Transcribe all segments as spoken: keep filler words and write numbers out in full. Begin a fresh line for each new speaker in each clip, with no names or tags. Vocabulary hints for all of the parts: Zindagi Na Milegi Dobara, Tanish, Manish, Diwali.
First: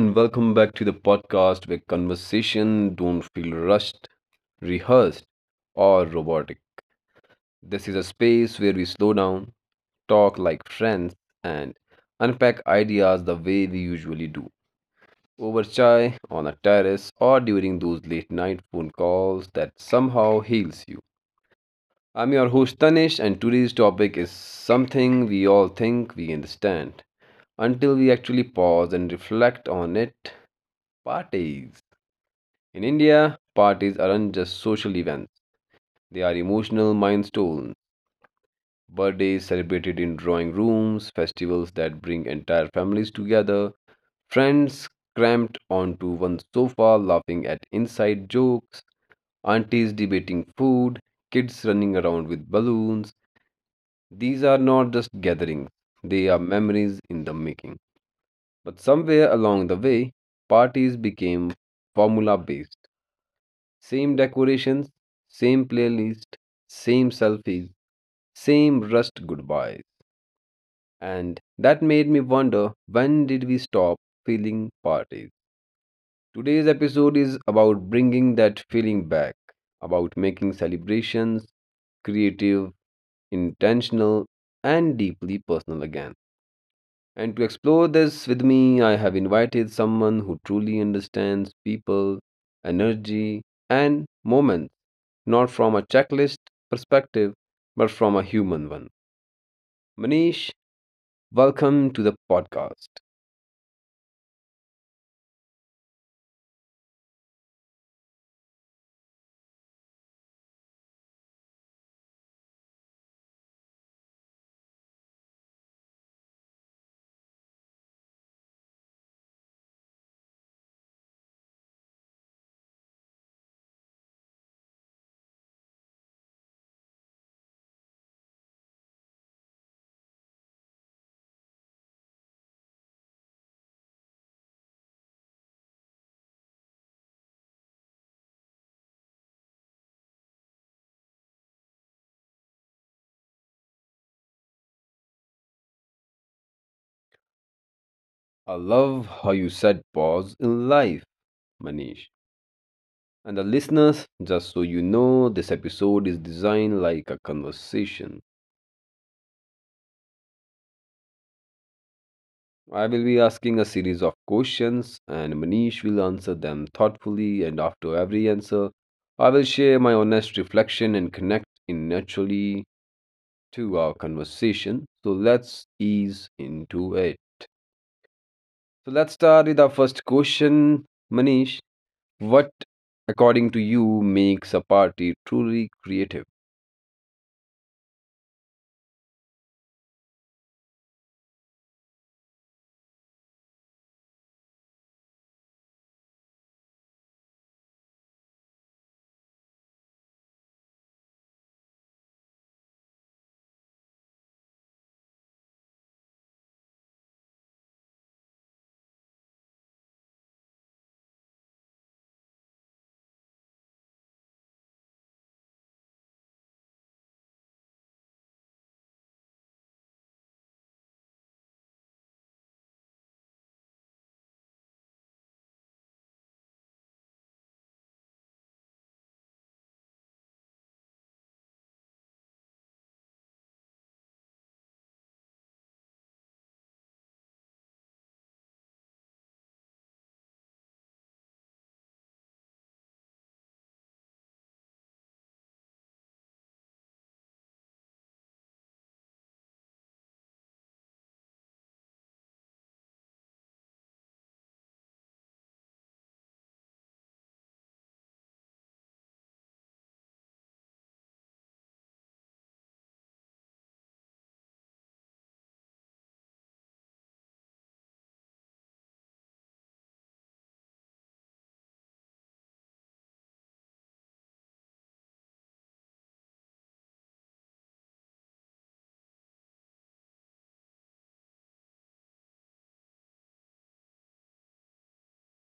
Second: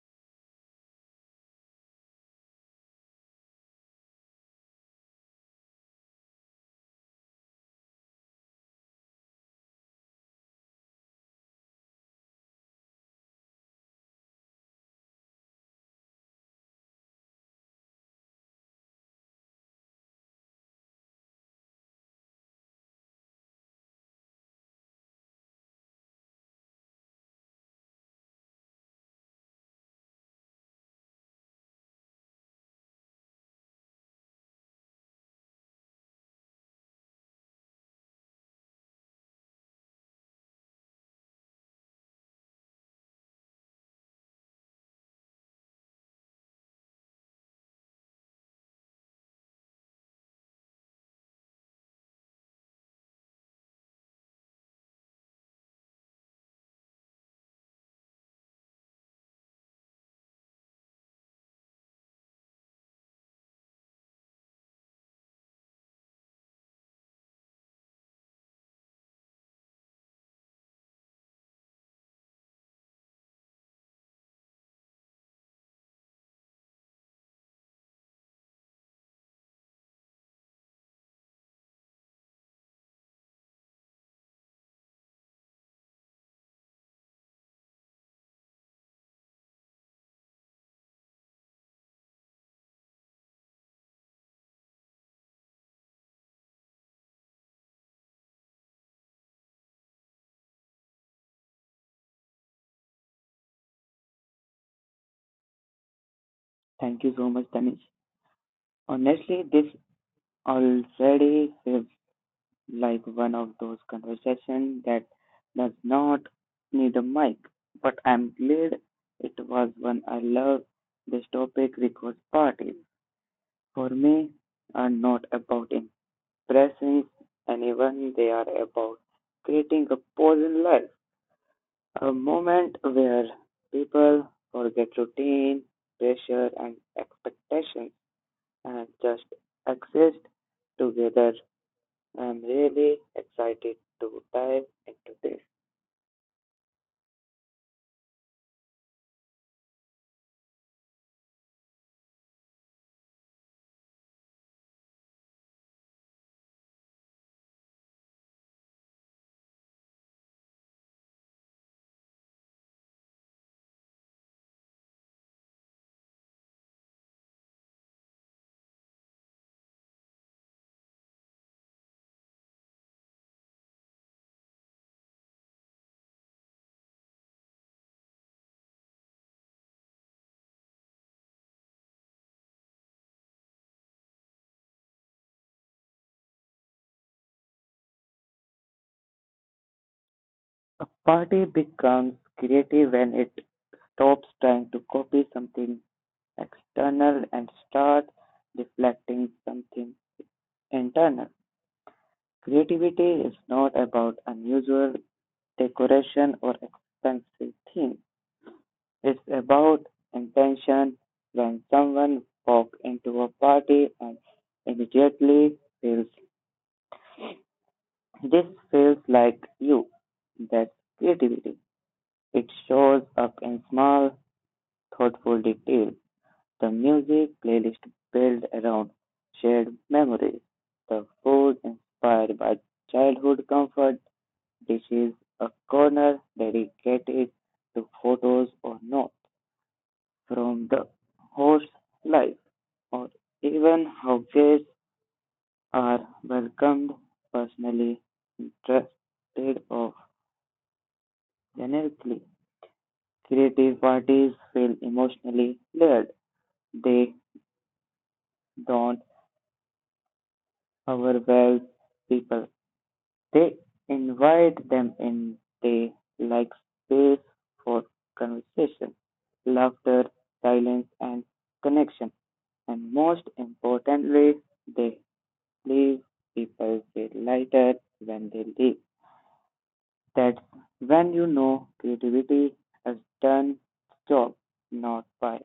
and welcome back to the podcast where conversation don't feel rushed, rehearsed or robotic. This is a space where we slow down, talk like friends and unpack ideas the way we usually do. Over chai, on a terrace or during those late night phone calls that somehow heals you. I'm your host Tanish and today's topic is something we all think we understand until we actually pause and reflect on it. Parties. In India, parties aren't just social events, they are emotional milestones. Birthdays celebrated in drawing rooms, festivals that bring entire families together, friends cramped onto one sofa laughing at inside jokes, aunties debating food, kids running around with balloons. These are not just gatherings, they are memories in the making. But somewhere along the way, parties became formula based. Same decorations, same playlist, same selfies, same rushed goodbyes. And that made me wonder when did we stop feeling parties? Today's episode is about bringing that feeling back, about making celebrations creative, intentional, and deeply personal again. And to explore this with me, I have invited someone who truly understands people, energy, and moments, not from a checklist perspective, but from a human one. Manish, welcome to the podcast.
Thank you so much, Tanish. Honestly, this already feels like one of those conversations that does not need a mic, but I'm glad it was one I love. This topic requires parties. For me, are not about impressing anyone. They are about creating a pause in life, a moment where people forget routine, pressure, and expectations uh, just exist together. I'm really excited to dive into this.
I love how you said pause in life, Manish. And the listeners, just so you know, this episode is designed like a conversation. I will be asking a series of questions, and Manish will answer them thoughtfully. And after every answer, I will share my honest reflection and connect in naturally to our conversation. So let's ease into it. So let's start with our first question, Manish. What, according to you, makes a party truly creative?
A party becomes creative when it stops trying to copy something external and starts reflecting something internal. Creativity is not about unusual decoration or expensive themes. It's about intention. When someone walks into a party and immediately feels this feels like you. That's creativity. It shows up in small, thoughtful details. The music playlist built around shared memories. The food inspired by childhood comfort dishes. A corner dedicated to photos or notes from the horse life, or even how guests are welcomed personally, interested, or generically. Creative parties feel emotionally layered. They don't overwhelm people. They invite them in. They like space for conversation, laughter, silence, and connection. And most importantly, they leave people feel lighter when they leave. That's when you know creativity has done its job, not by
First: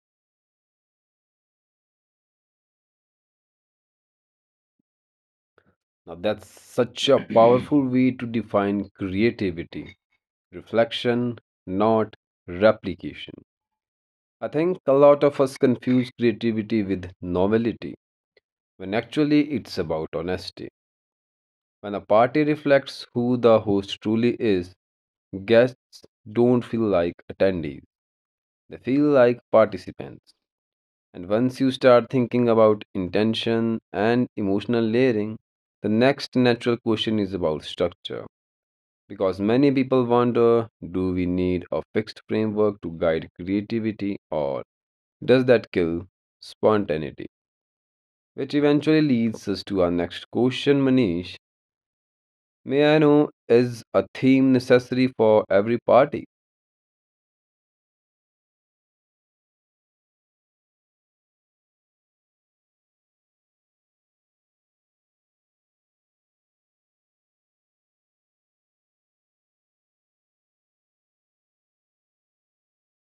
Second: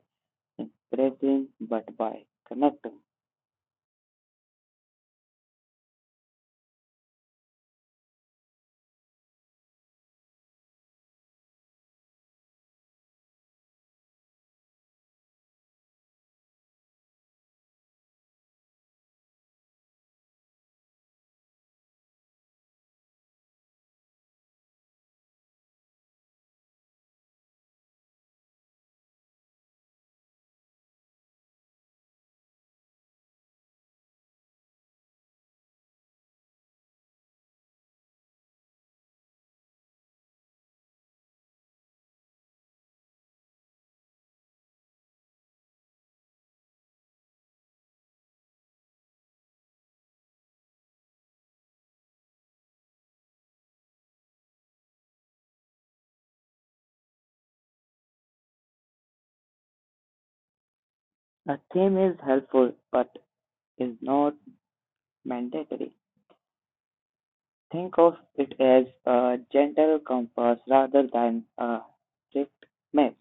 impressing, but by connecting.
Now, that's such a powerful way to define creativity, reflection, not replication. I think a lot of us confuse creativity with novelty, when actually it's about honesty. When a party reflects who the host truly is, guests don't feel like attendees, they feel like participants. And once you start thinking about intention and emotional layering, the next natural question is about structure. Because many people wonder, do we need a fixed framework to guide creativity, or does that kill spontaneity? Which eventually leads us to our next question, Manish. May I know, is a theme necessary for every party?
The theme is helpful, but is not mandatory. Think of it as a gentle compass rather than a strict map.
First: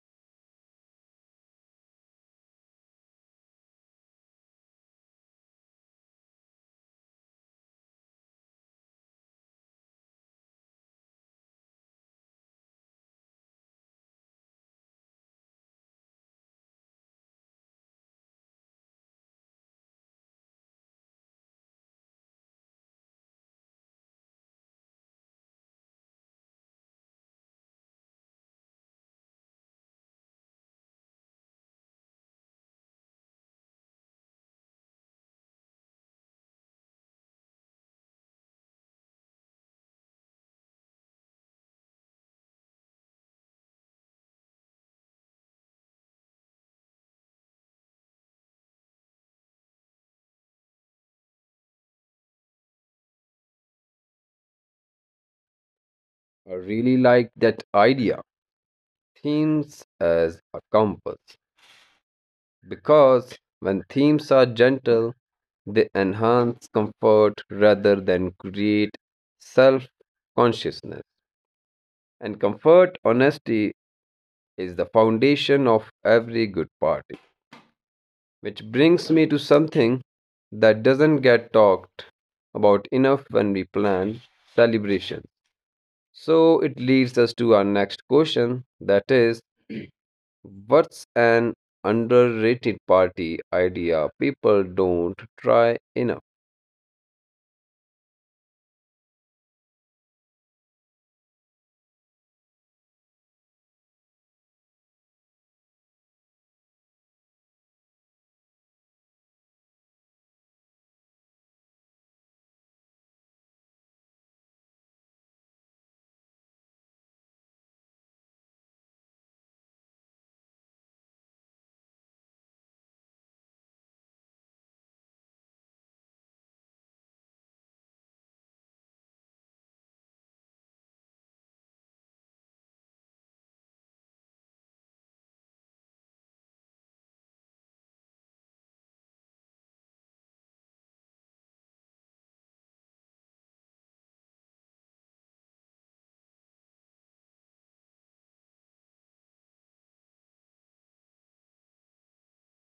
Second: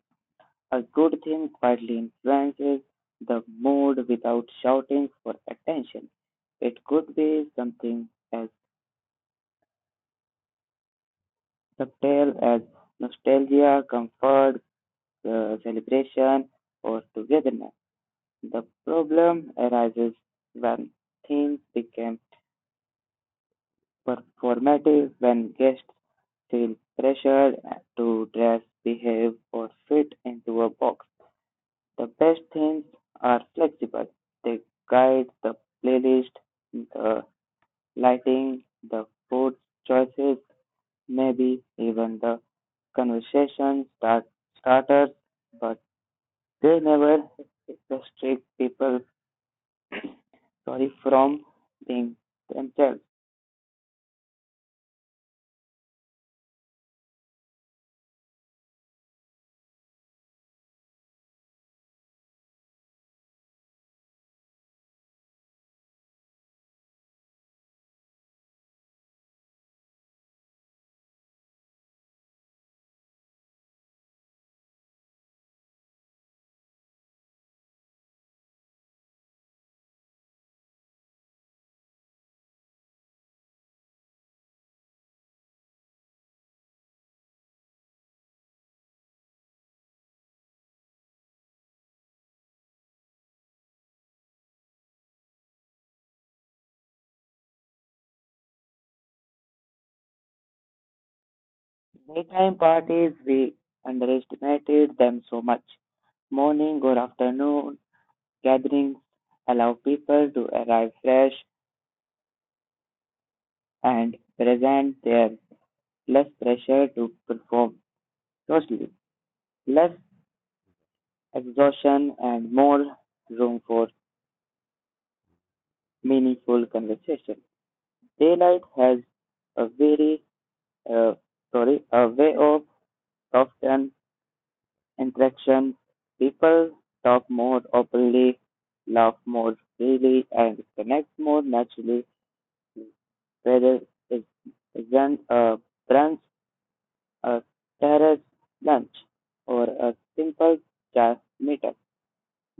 A good theme quietly influences the mood without shouting for attention. It could be something as subtle as nostalgia, comfort, uh, celebration, or togetherness. The problem arises when themes become performative when guests feel pressured to dress, behave, or fit into a box. The best things are flexible. They guide the playlist, the lighting, the food choices, maybe even the conversation start starters, but they never restrict people sorry from being themselves.
I really like that idea. Themes as a compass. Because when themes are gentle, they enhance comfort rather than create self consciousness. And comfort, honesty, is the foundation of every good party. Which brings me to something that doesn't get talked about enough when we plan celebration. So it leads us to our next question, that is, what's an underrated party idea people don't try enough?
Daytime parties, we underestimated them so much. Morning or afternoon gatherings allow people to arrive fresh and present. There's less pressure to perform socially, less exhaustion, and more room for meaningful conversation. Daylight has a very, uh, sorry, a way of often interaction, people talk more openly, laugh more freely, and connect more naturally. Whether it isn't a brunch, a terrace lunch, or a simple just meetup.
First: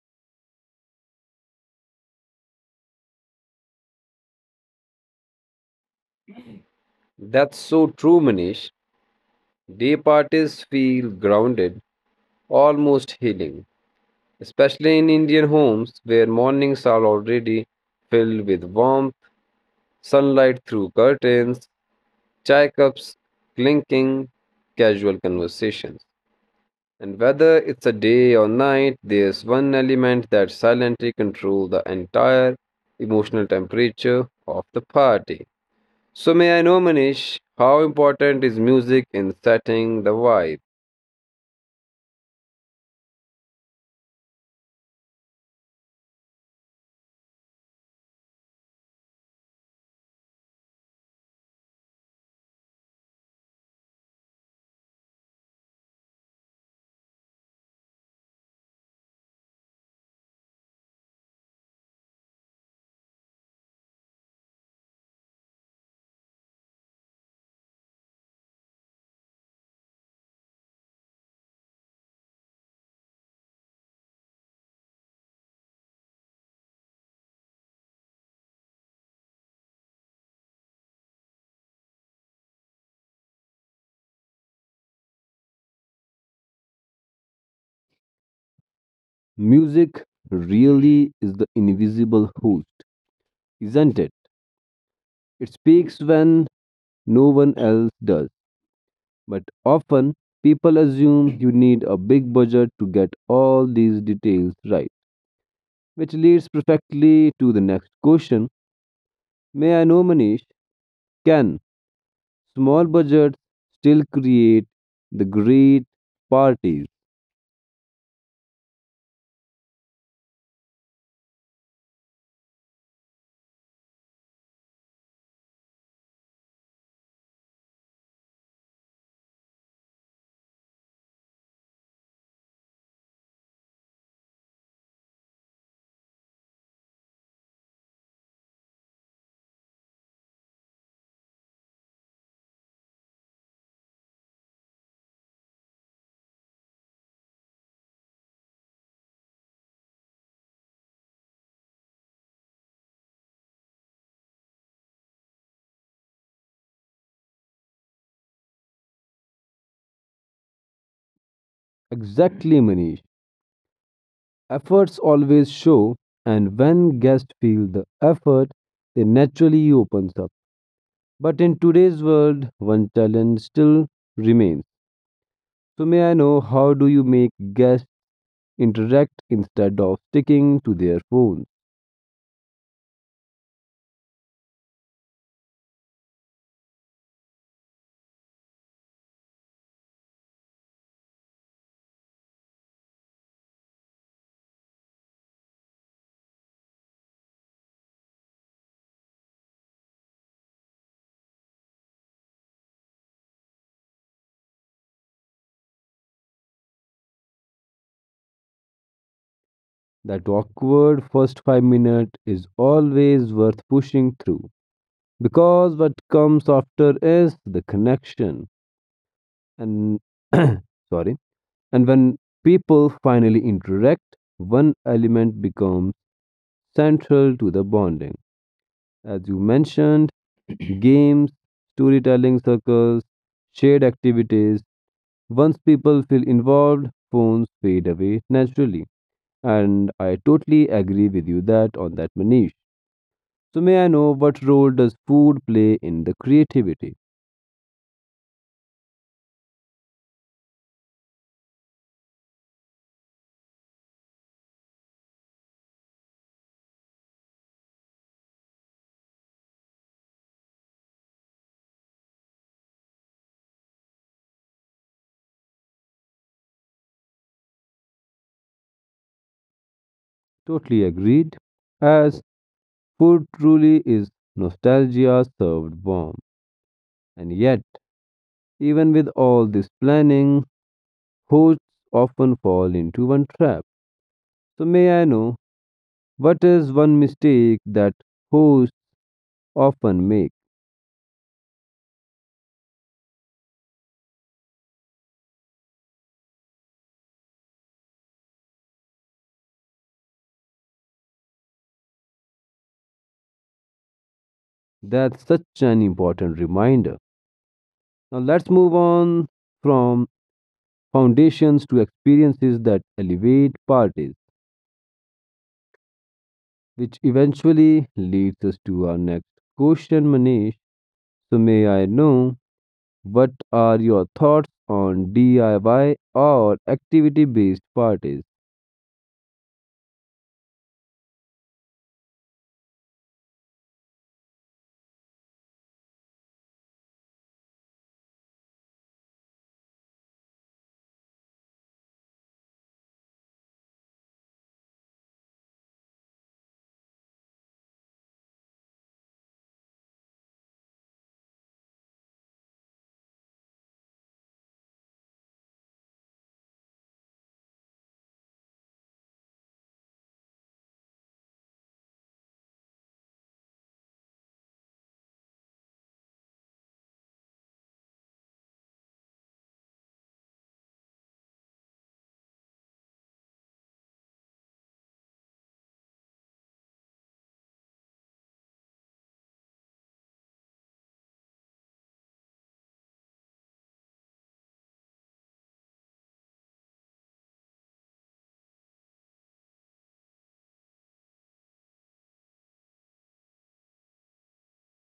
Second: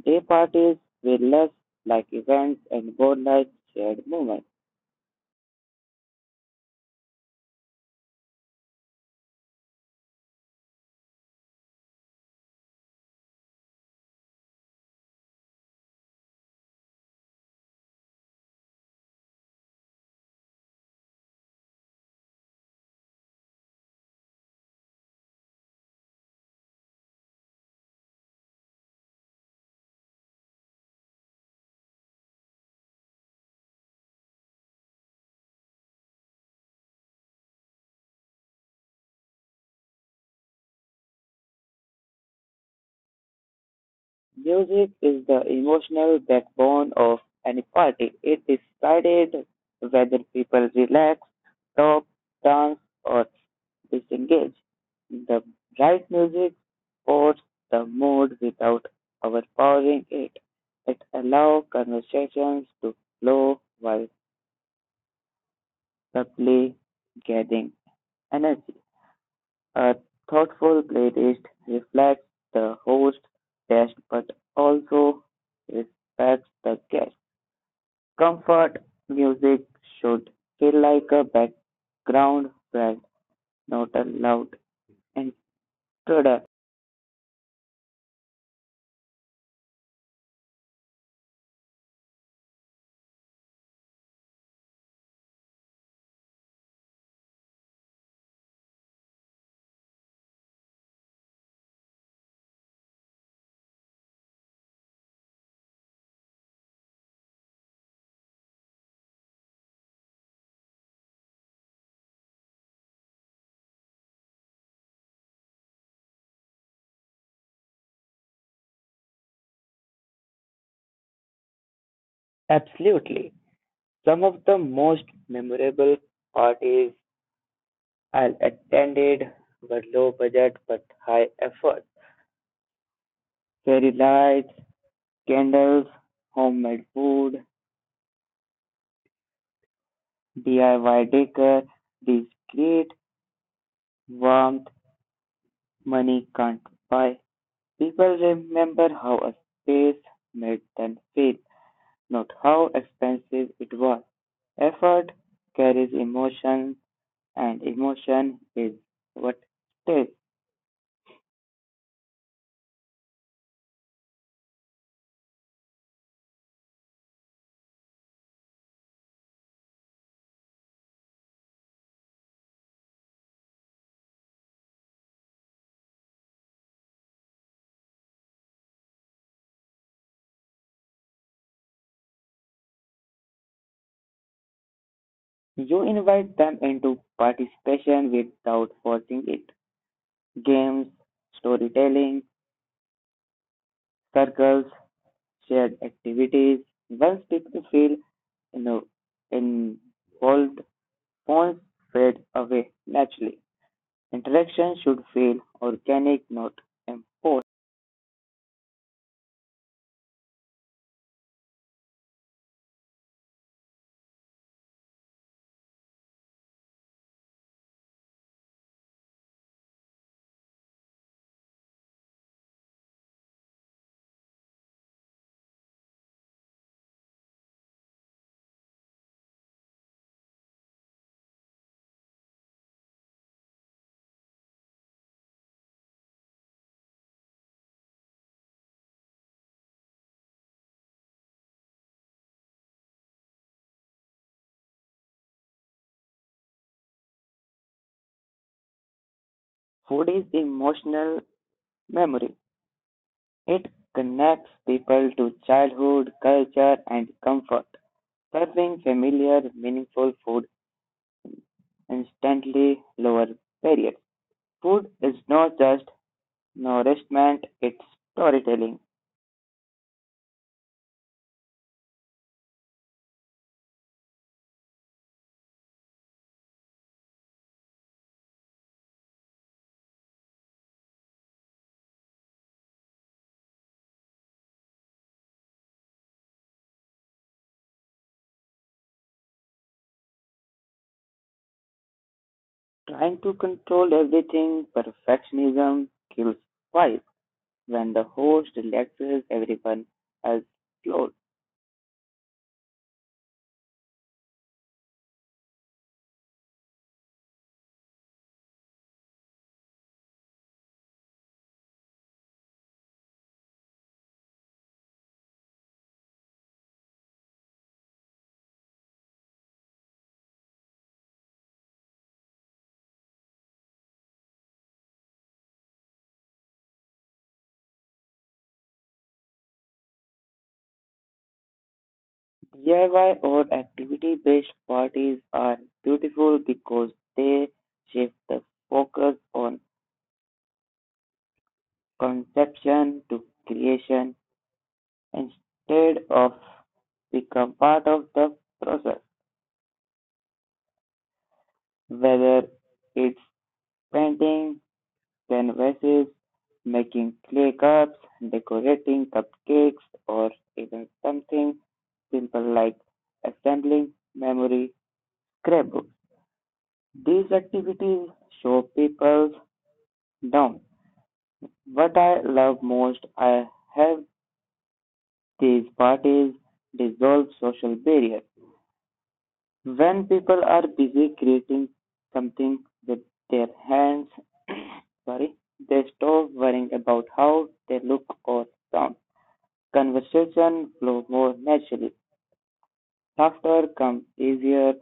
Day parties were less like events and more like shared moments.
That's so true, Manish. Day parties feel grounded, almost healing, especially in Indian homes where mornings are already filled with warmth, sunlight through curtains, chai cups clinking, casual conversations. And whether it's a day or night, there's one element that silently controls the entire emotional temperature of the party. So, may I know, Manish, how important is music in setting the vibe?
Music is the emotional backbone of any party. It decided whether people relax, talk, dance, or disengage. The right music supports the mood without overpowering it. It allows conversations to flow while subtly getting energy. A thoughtful playlist reflects the host, taste but also respects the guest. Comfort music should feel like a background friend, not a loud intruder.
Music really is the invisible host, isn't it? It speaks when no one else does. But often people assume you need a big budget to get all these details right, which leads perfectly to the next question. May I know, Manish, can small budgets still create the great parties?
Absolutely. Some of the most memorable parties I attended were low budget but high effort. Fairy lights, candles, homemade food, D I Y decor, these create warmth money can't buy. People remember how a space made them feel, not how expensive it was. Effort carries emotion, and emotion is what stays.
Exactly, Manish. Efforts always show, and when guests feel the effort, they naturally opens up. But in today's world, one challenge still remains. So may I know, how do you make guests interact instead of sticking to their phones?
You invite them into participation without forcing it. Games, storytelling, circles, shared activities. Once people feel you know, involved, phones fade away naturally. Interaction should feel organic, not imposed.
That awkward first five minutes is always worth pushing through, because what comes after is the connection and sorry and when people finally interact one element becomes central to the bonding, as you mentioned, games, storytelling circles, shared activities. Once people feel involved, phones fade away naturally. And I totally agree with you that, on that, Manish. So may I know, what role does food play in the creativity?
Food is emotional memory. It connects people to childhood, culture, and comfort. Serving familiar, meaningful food instantly lowers barriers. Food is not just nourishment, it's storytelling.
Totally agreed. As food truly is nostalgia served warm. And yet, even with all this planning, hosts often fall into one trap. So may I know, what is one mistake that hosts often make?
Trying to control everything, perfectionism kills vibe. When the host relaxes, everyone has flow.
That's such an important reminder. Now let's move on from foundations to experiences that elevate parties, which eventually leads us to our next question, Manish. So, may I know, what are your thoughts on D I Y or activity based parties?
D I Y or activity-based parties are beautiful because they shift the focus on conception to creation instead of become part of the process. Whether it's painting canvases, making clay cups, decorating cupcakes, or even something simple like assembling memory scrapbooks. These activities show people down. What I love most, I have these parties dissolve social barriers. When people are busy creating something with their hands, sorry, they stop worrying about how they look or sound. Conversation flow more naturally. Laughter comes easier,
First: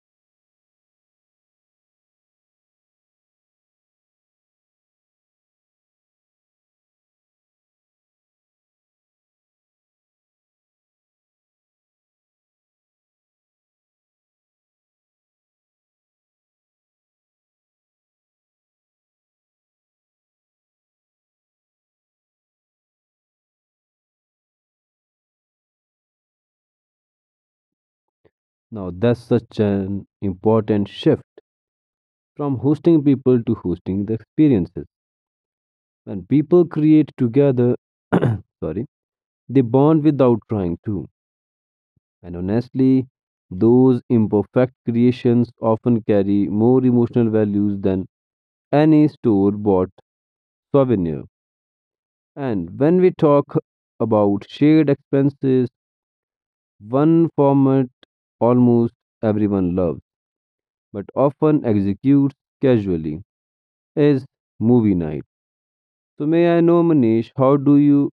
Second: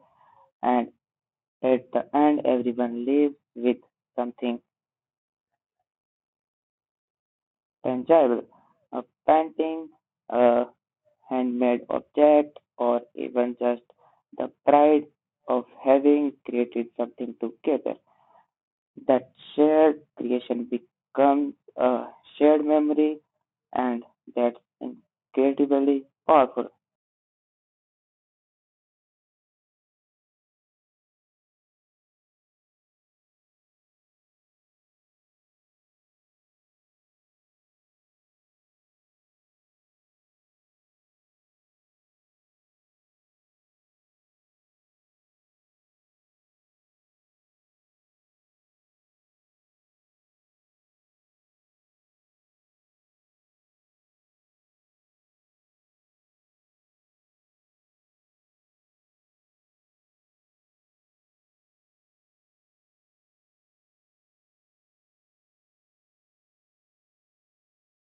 and at the end, everyone leaves with something tangible. A painting, a handmade object, or even just the pride of having created something together. That shared creation becomes a shared memory, and that's incredibly powerful.
Now, that's such an important shift from hosting people to hosting the experiences. When people create together, sorry, they bond without trying to. And honestly, those imperfect creations often carry more emotional values than any store bought souvenir. And when we talk about shared expenses, one format almost everyone loves but often executes casually is movie night. So, may I know, Manish, how do you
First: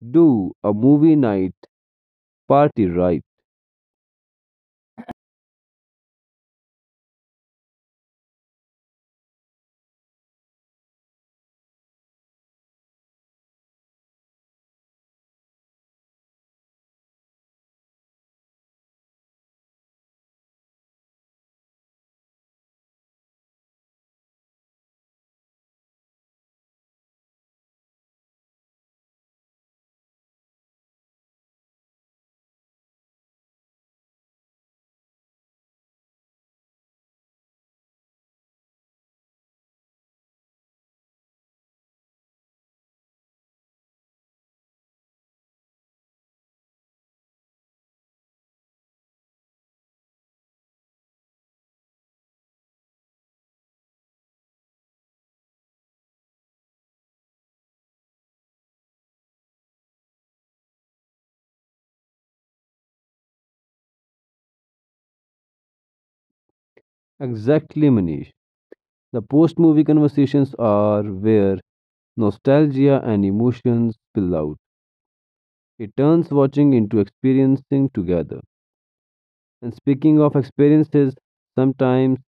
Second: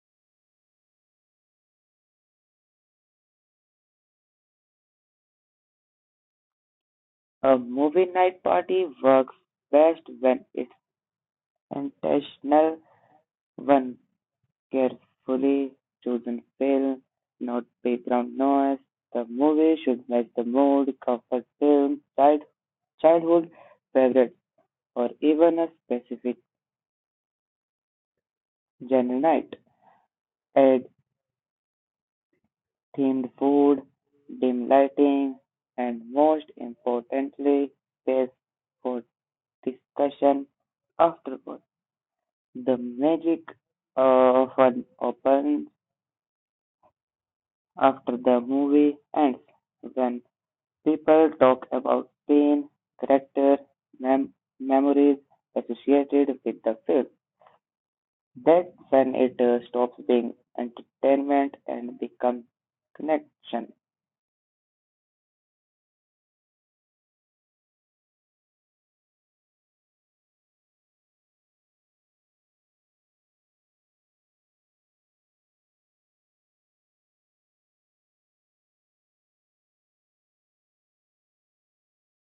do a movie night party right?
A movie night party works best when it's intentional, one carefully chosen film, not background noise. The movie should match the mood, comfort film, child, childhood favorite, or even a specific genre night. Add themed food, dim lighting, and most importantly, space for discussion afterward. The magic of an open after the movie ends when people talk about pain, character, mem- memories associated with the film. That's when it uh, stops being entertainment and becomes connection.
Exactly, Manish. The post movie conversations are where nostalgia and emotions spill out. It turns watching into experiencing together. And speaking of experiences, sometimes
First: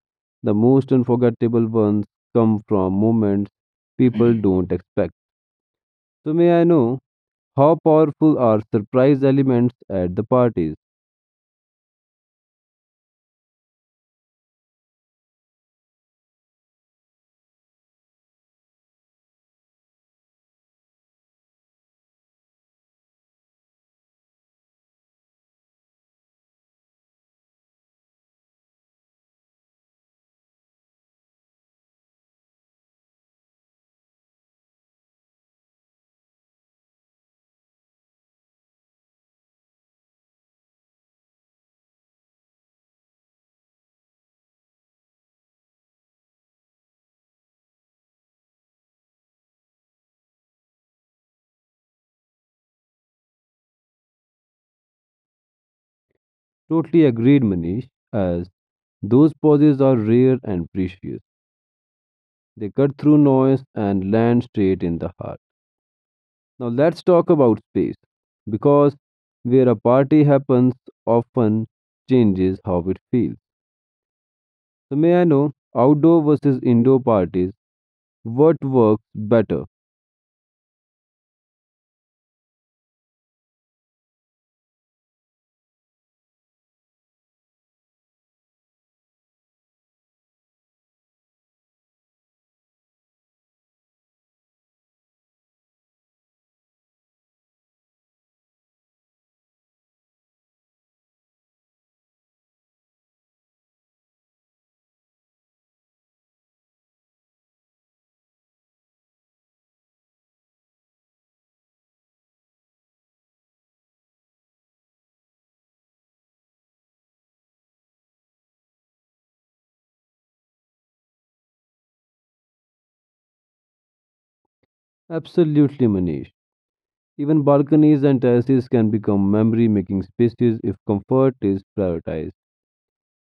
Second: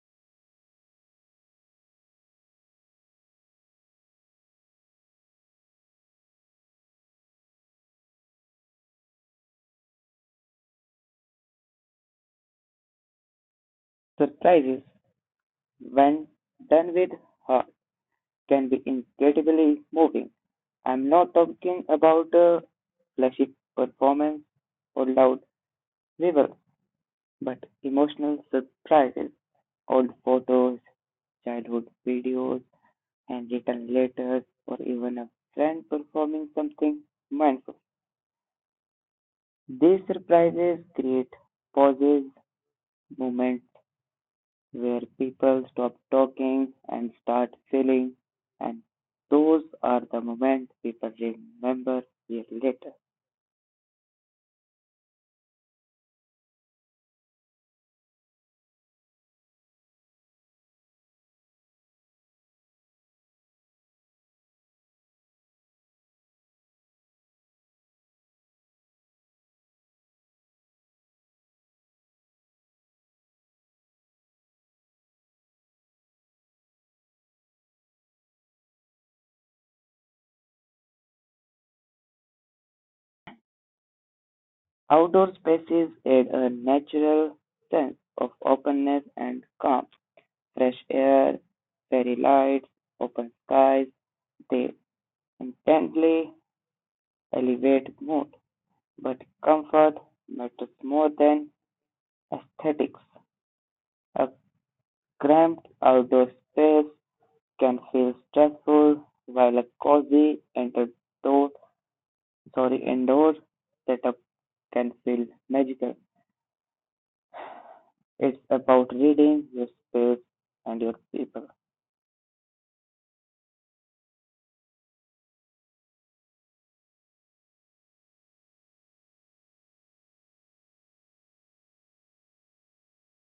the most unforgettable ones come from moments people don't expect. So, may I know, how powerful are surprise elements at the parties?
Surprises, when done with heart, can be incredibly moving. I'm not talking about uh, flashy performance or loud reveals, but emotional surprises, old photos, childhood videos, and written letters or even a friend performing something mindful. These surprises create pauses, moments where people stop talking and start feeling, and those are the moments people remember years later.
Totally agreed, Manish, as those pauses are rare and precious. They cut through noise and land straight in the heart. Now let's talk about space, because where a party happens often changes how it feels. So may I know, outdoor versus indoor parties, what works better?
Outdoor spaces add a natural sense of openness and calm. Fresh air, fairy lights, open skies, they intently elevate mood. But comfort matters more than aesthetics; a cramped outdoor space can feel stressful, while a cozy indoor sorry, indoor setup can feel magical. It's about reading your space and your people.
Absolutely, Manish. Even balconies and terraces can become memory making spaces if comfort is prioritized.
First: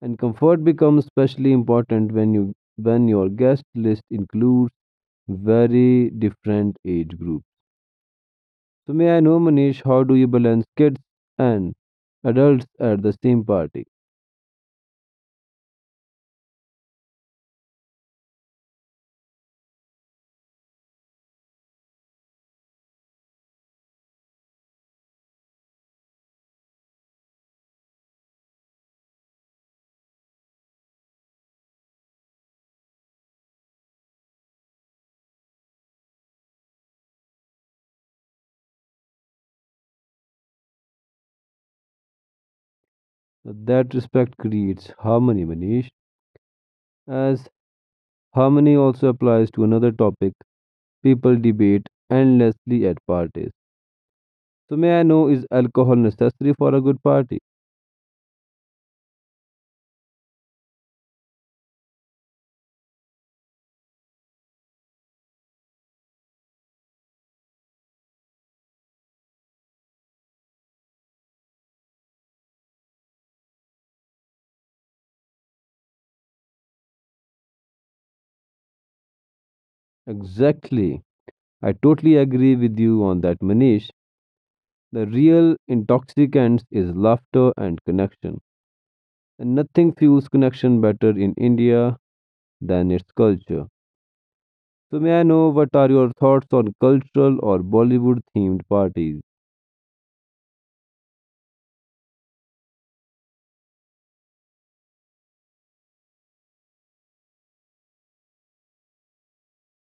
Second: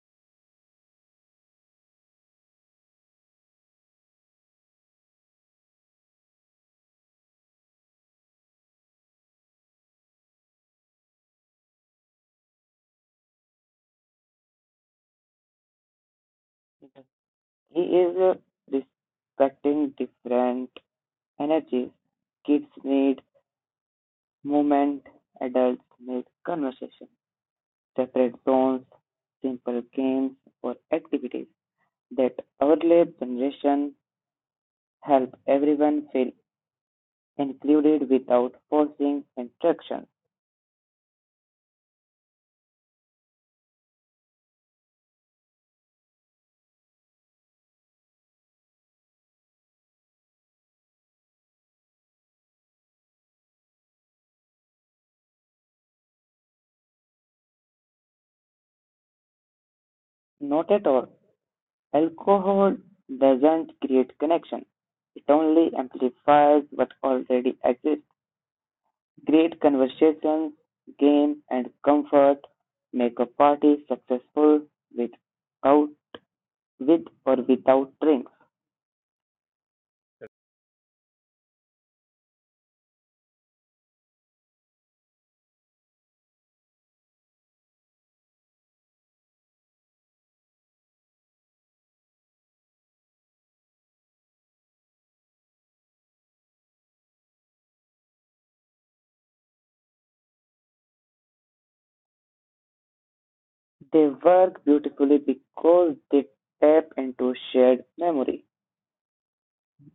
And comfort becomes especially important when you when your guest list includes very different age groups. So may I know, Manish, how do you balance kids and adults at the same party?
He is uh, respecting different energies. Kids need movement, adults need conversation. Separate zones, simple games or activities that earlier generation help everyone feel included without forcing instruction.
That respect creates harmony, Manish. As harmony also applies to another topic, people debate endlessly at parties. So, may I know, is alcohol necessary for a good party?
Not at all. Alcohol doesn't create connection. It only amplifies what already exists. Great conversations, games and comfort make a party successful with out with or without drinks.
Exactly. I totally agree with you on that, Manish. The real intoxicants is laughter and connection. And nothing fuels connection better in India than its culture. So, may I know, what are your thoughts on cultural or Bollywood themed parties?
They work beautifully because they tap into shared memory.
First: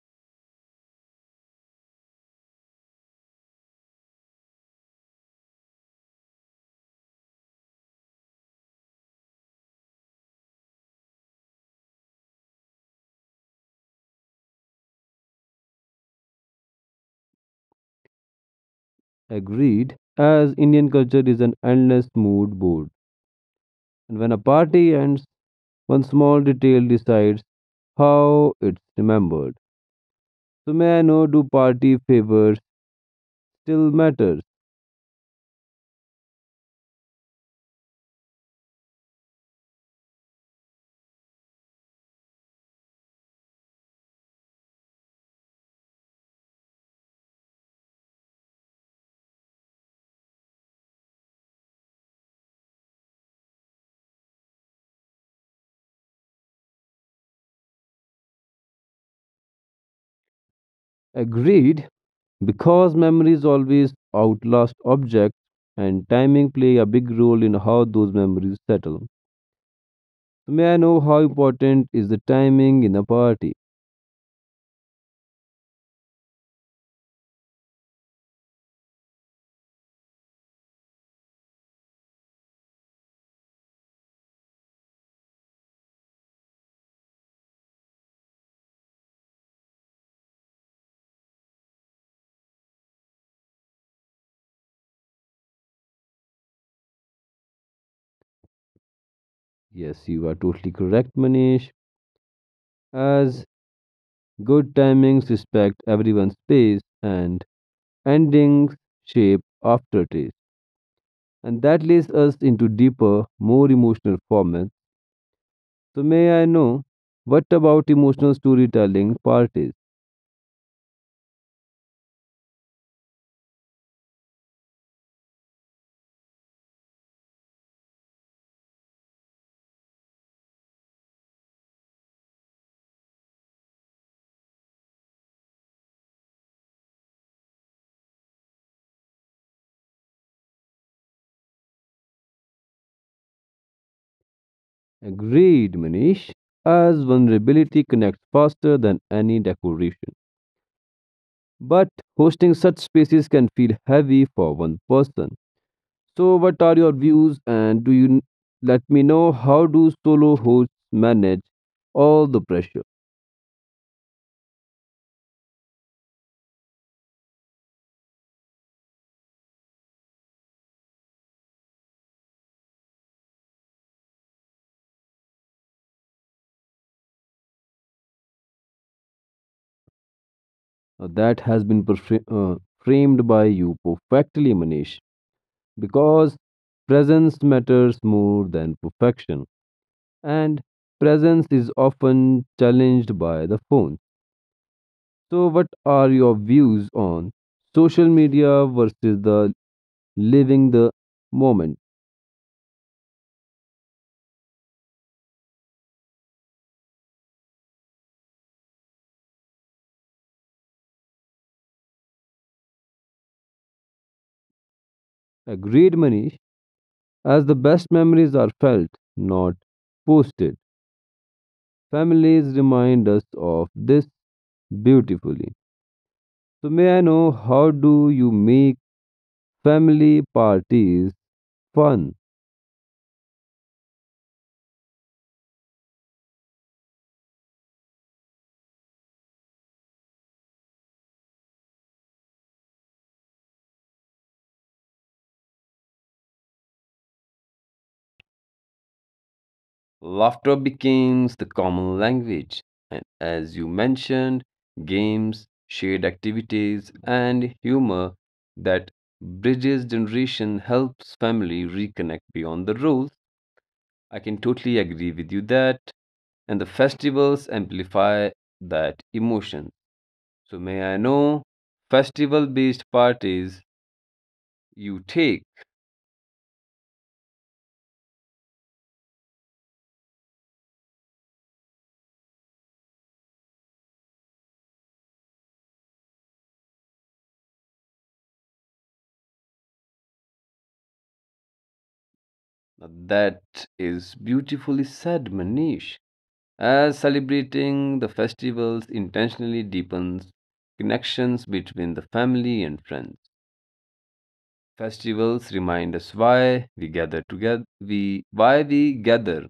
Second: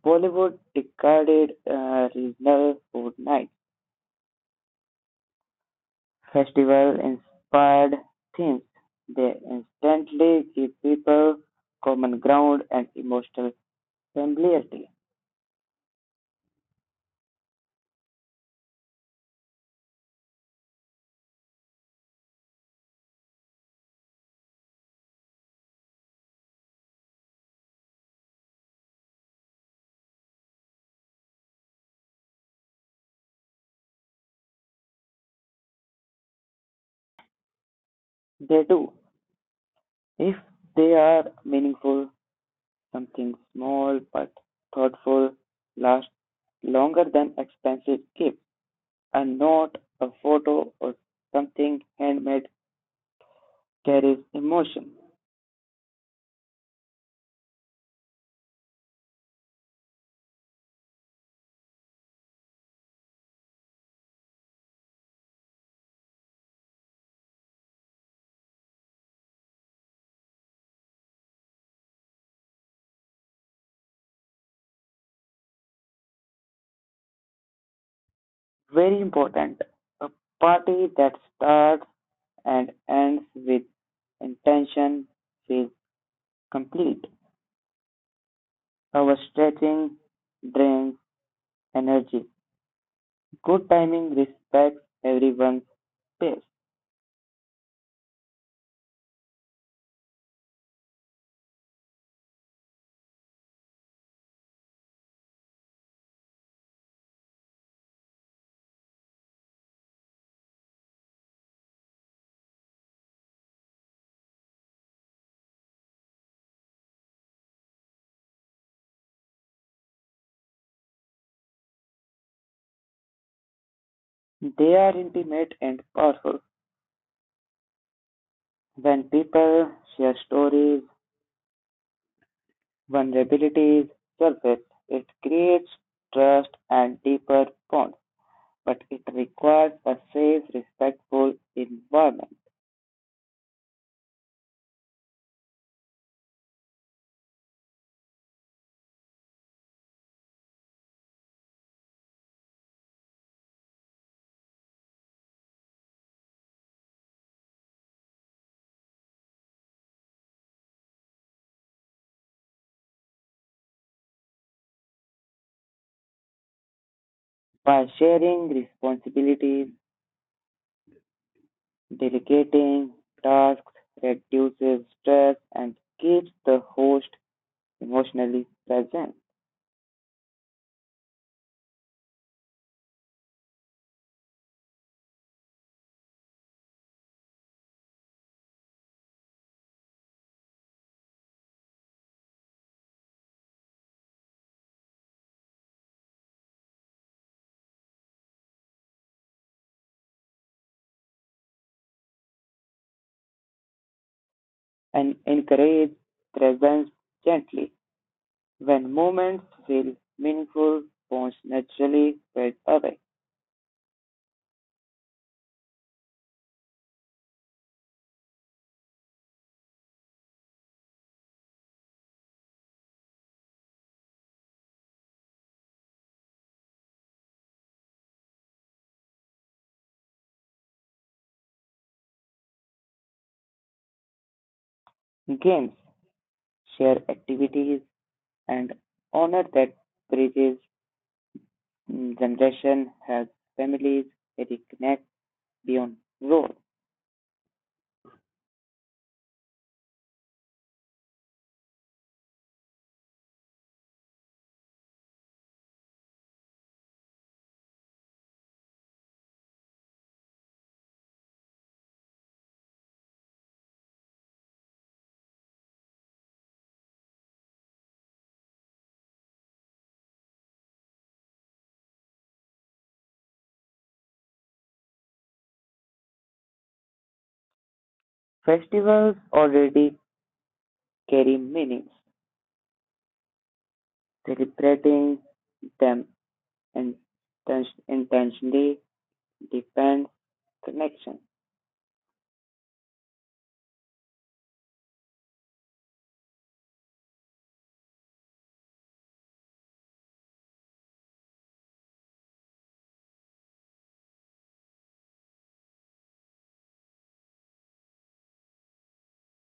Bollywood discarded uh, regional food nights, festival-inspired themes. They instantly give people common ground and emotional familiarity.
Agreed, as Indian culture is an endless mood board. And when a party ends, one small detail decides how it's remembered. So may I know, do party favors still matters?
They do, if they are meaningful, something small but thoughtful lasts longer than expensive gifts, a note, a photo, or something handmade there is emotion.
Agreed, because memories always outlast objects, and timing play a big role in how those memories settle. So may I know, how important is the timing in a party?
Very important. A party that starts and ends with intention is complete. Overstretching drains energy. Good timing respects everyone's space.
Yes, you are totally correct, Manish. As good timings respect everyone's space and endings shape aftertaste. And that leads us into deeper, more emotional formats. So, may I know, what about emotional storytelling part is.
They are intimate and powerful. When people share stories, vulnerabilities surface, it creates trust and deeper bonds, but it requires a safe, respectful environment.
Agreed, Manish. As vulnerability connects faster than any decoration. But hosting such spaces can feel heavy for one person. So, what are your views? And do you let me know, how do solo hosts manage all the pressure?
By sharing responsibilities, delegating tasks reduces stress and keeps the host emotionally present
Uh, that has been perfra- uh, framed by you perfectly, Manish, because presence matters more than perfection, and presence is often challenged by the phone. So, what are your views on social media versus the living the moment?
and encourage presence gently. When moments feel meaningful, bonds naturally fade away.
Agreed, Manish, as the best memories are felt, not posted. Families remind us of this beautifully. So, may I know, how do you make family parties fun?
Games share activities and honor that bridges mm, generation has families reconnect beyond roles.
Laughter becomes the common language, and as you mentioned, games, shared activities, and humor that bridges generation helps family reconnect beyond the rules. I can totally agree with you that, and the festivals amplify that emotion. So may I know, festival-based parties, you take?
Festivals already carry meanings celebrating them and intentionally deepens connection
Now that is beautifully said, Manish, as celebrating the festivals intentionally deepens connections between the family and friends. Festivals remind us why we gather together, we why we gather,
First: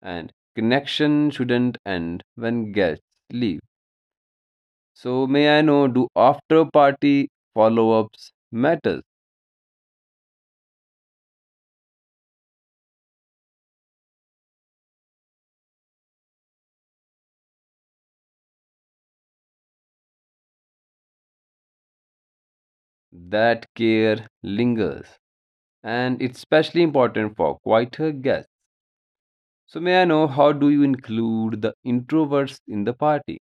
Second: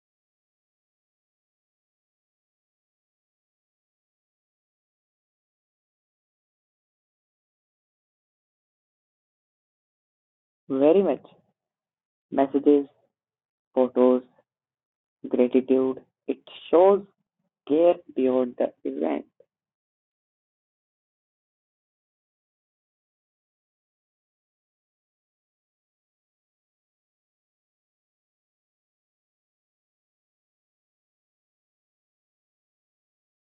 and connection shouldn't end when guests leave. So may I know, do after party follow-ups matter?
very much. Messages, photos, gratitude. It shows care beyond the event
That care lingers, and it's especially important for quieter guests. So may I know, how do you include the introverts in the party?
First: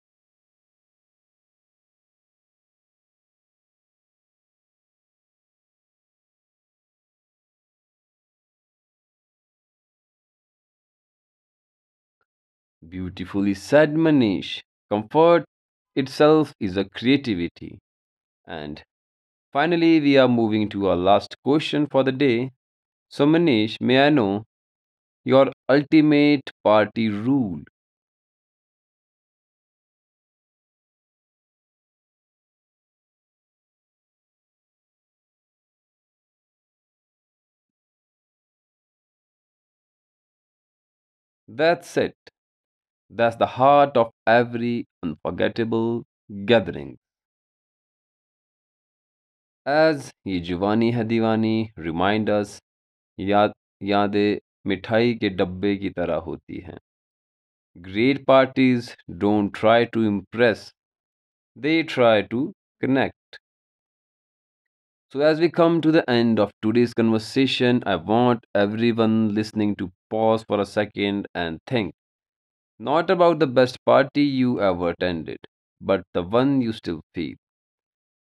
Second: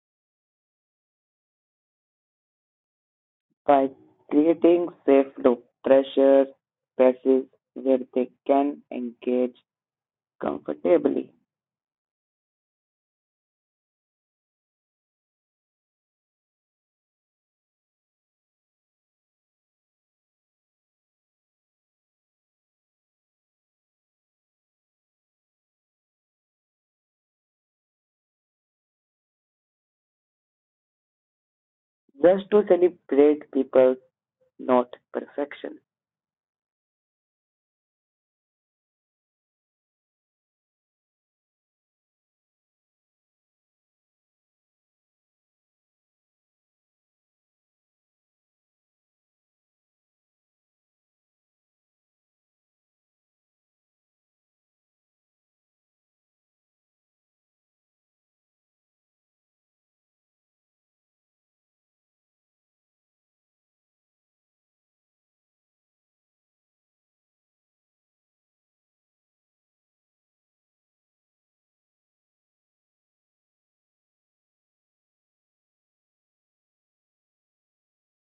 by creating safe loop pressure spaces where they can engage comfortably.
Beautifully said, Manish. Comfort itself is a creativity. And finally, we are moving to our last question for the day. So, Manish, may I know your ultimate party rule?
Just to celebrate people, not perfection.
That's it. That's the heart of every unforgettable gathering. As ये जुवानी है दीवानी remind us, याद यादे मिठाई के डब्बे की तरह होती हैं. Great parties don't try to impress, they try to connect. So, as we come to the end of today's conversation, I want everyone listening to pause for a second and think, not about the best party you ever attended, but the one you still feel,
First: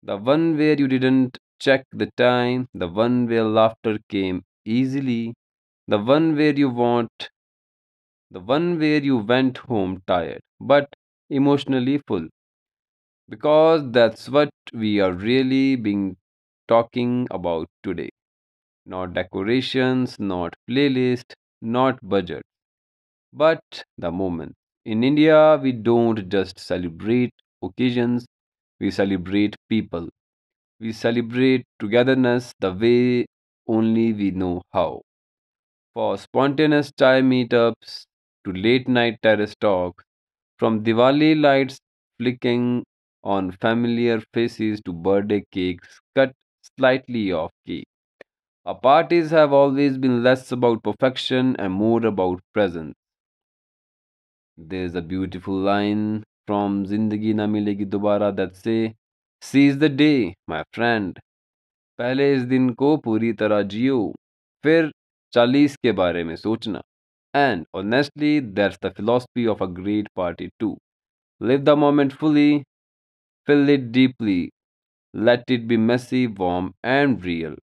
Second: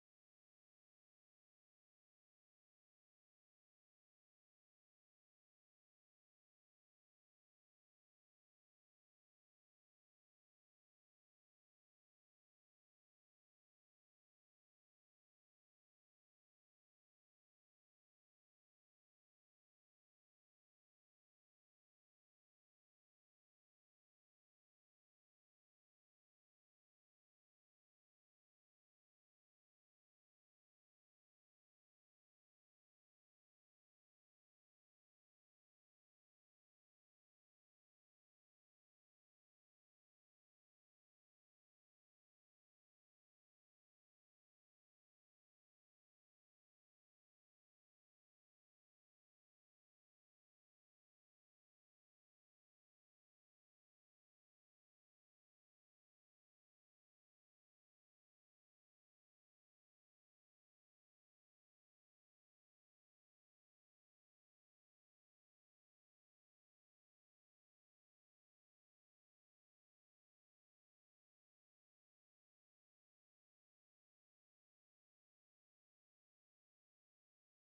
the one where you didn't check the time, the one where laughter came easily, the one where you want, the one where you went home tired but emotionally full. Because that's what we are really being talking about today. Not decorations, not playlist, not budget, but the moment. In India, we don't just celebrate occasions, we celebrate people. We celebrate togetherness the way only we know how, for spontaneous chai meetups to late night terrace talk, from Diwali lights flicking on familiar faces to birthday cakes cut slightly off key. Our parties have always been less about perfection and more about presence. There's a beautiful line from Zindagi Na Milegi Dobara that say, "Seize the day, my friend. पहले इस दिन को पूरी तरह जियो फिर चालीस के बारे में सोचना and honestly that's the philosophy of a great party to live the moment fully feel it deeply let it be messy warm and real."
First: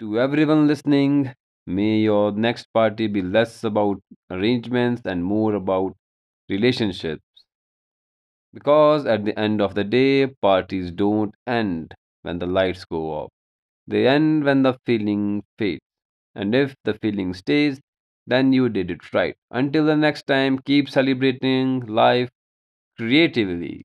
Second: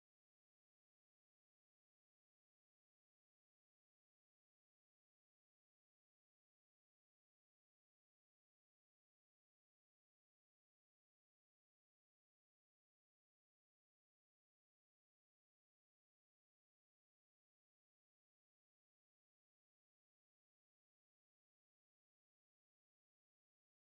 To everyone listening, may your next party be less about arrangements and more about relationships. Because at the end of the day, parties don't end when the lights go off. They end when the feeling fades. And if the feeling stays, then you did it right. Until the next time, keep celebrating life creatively.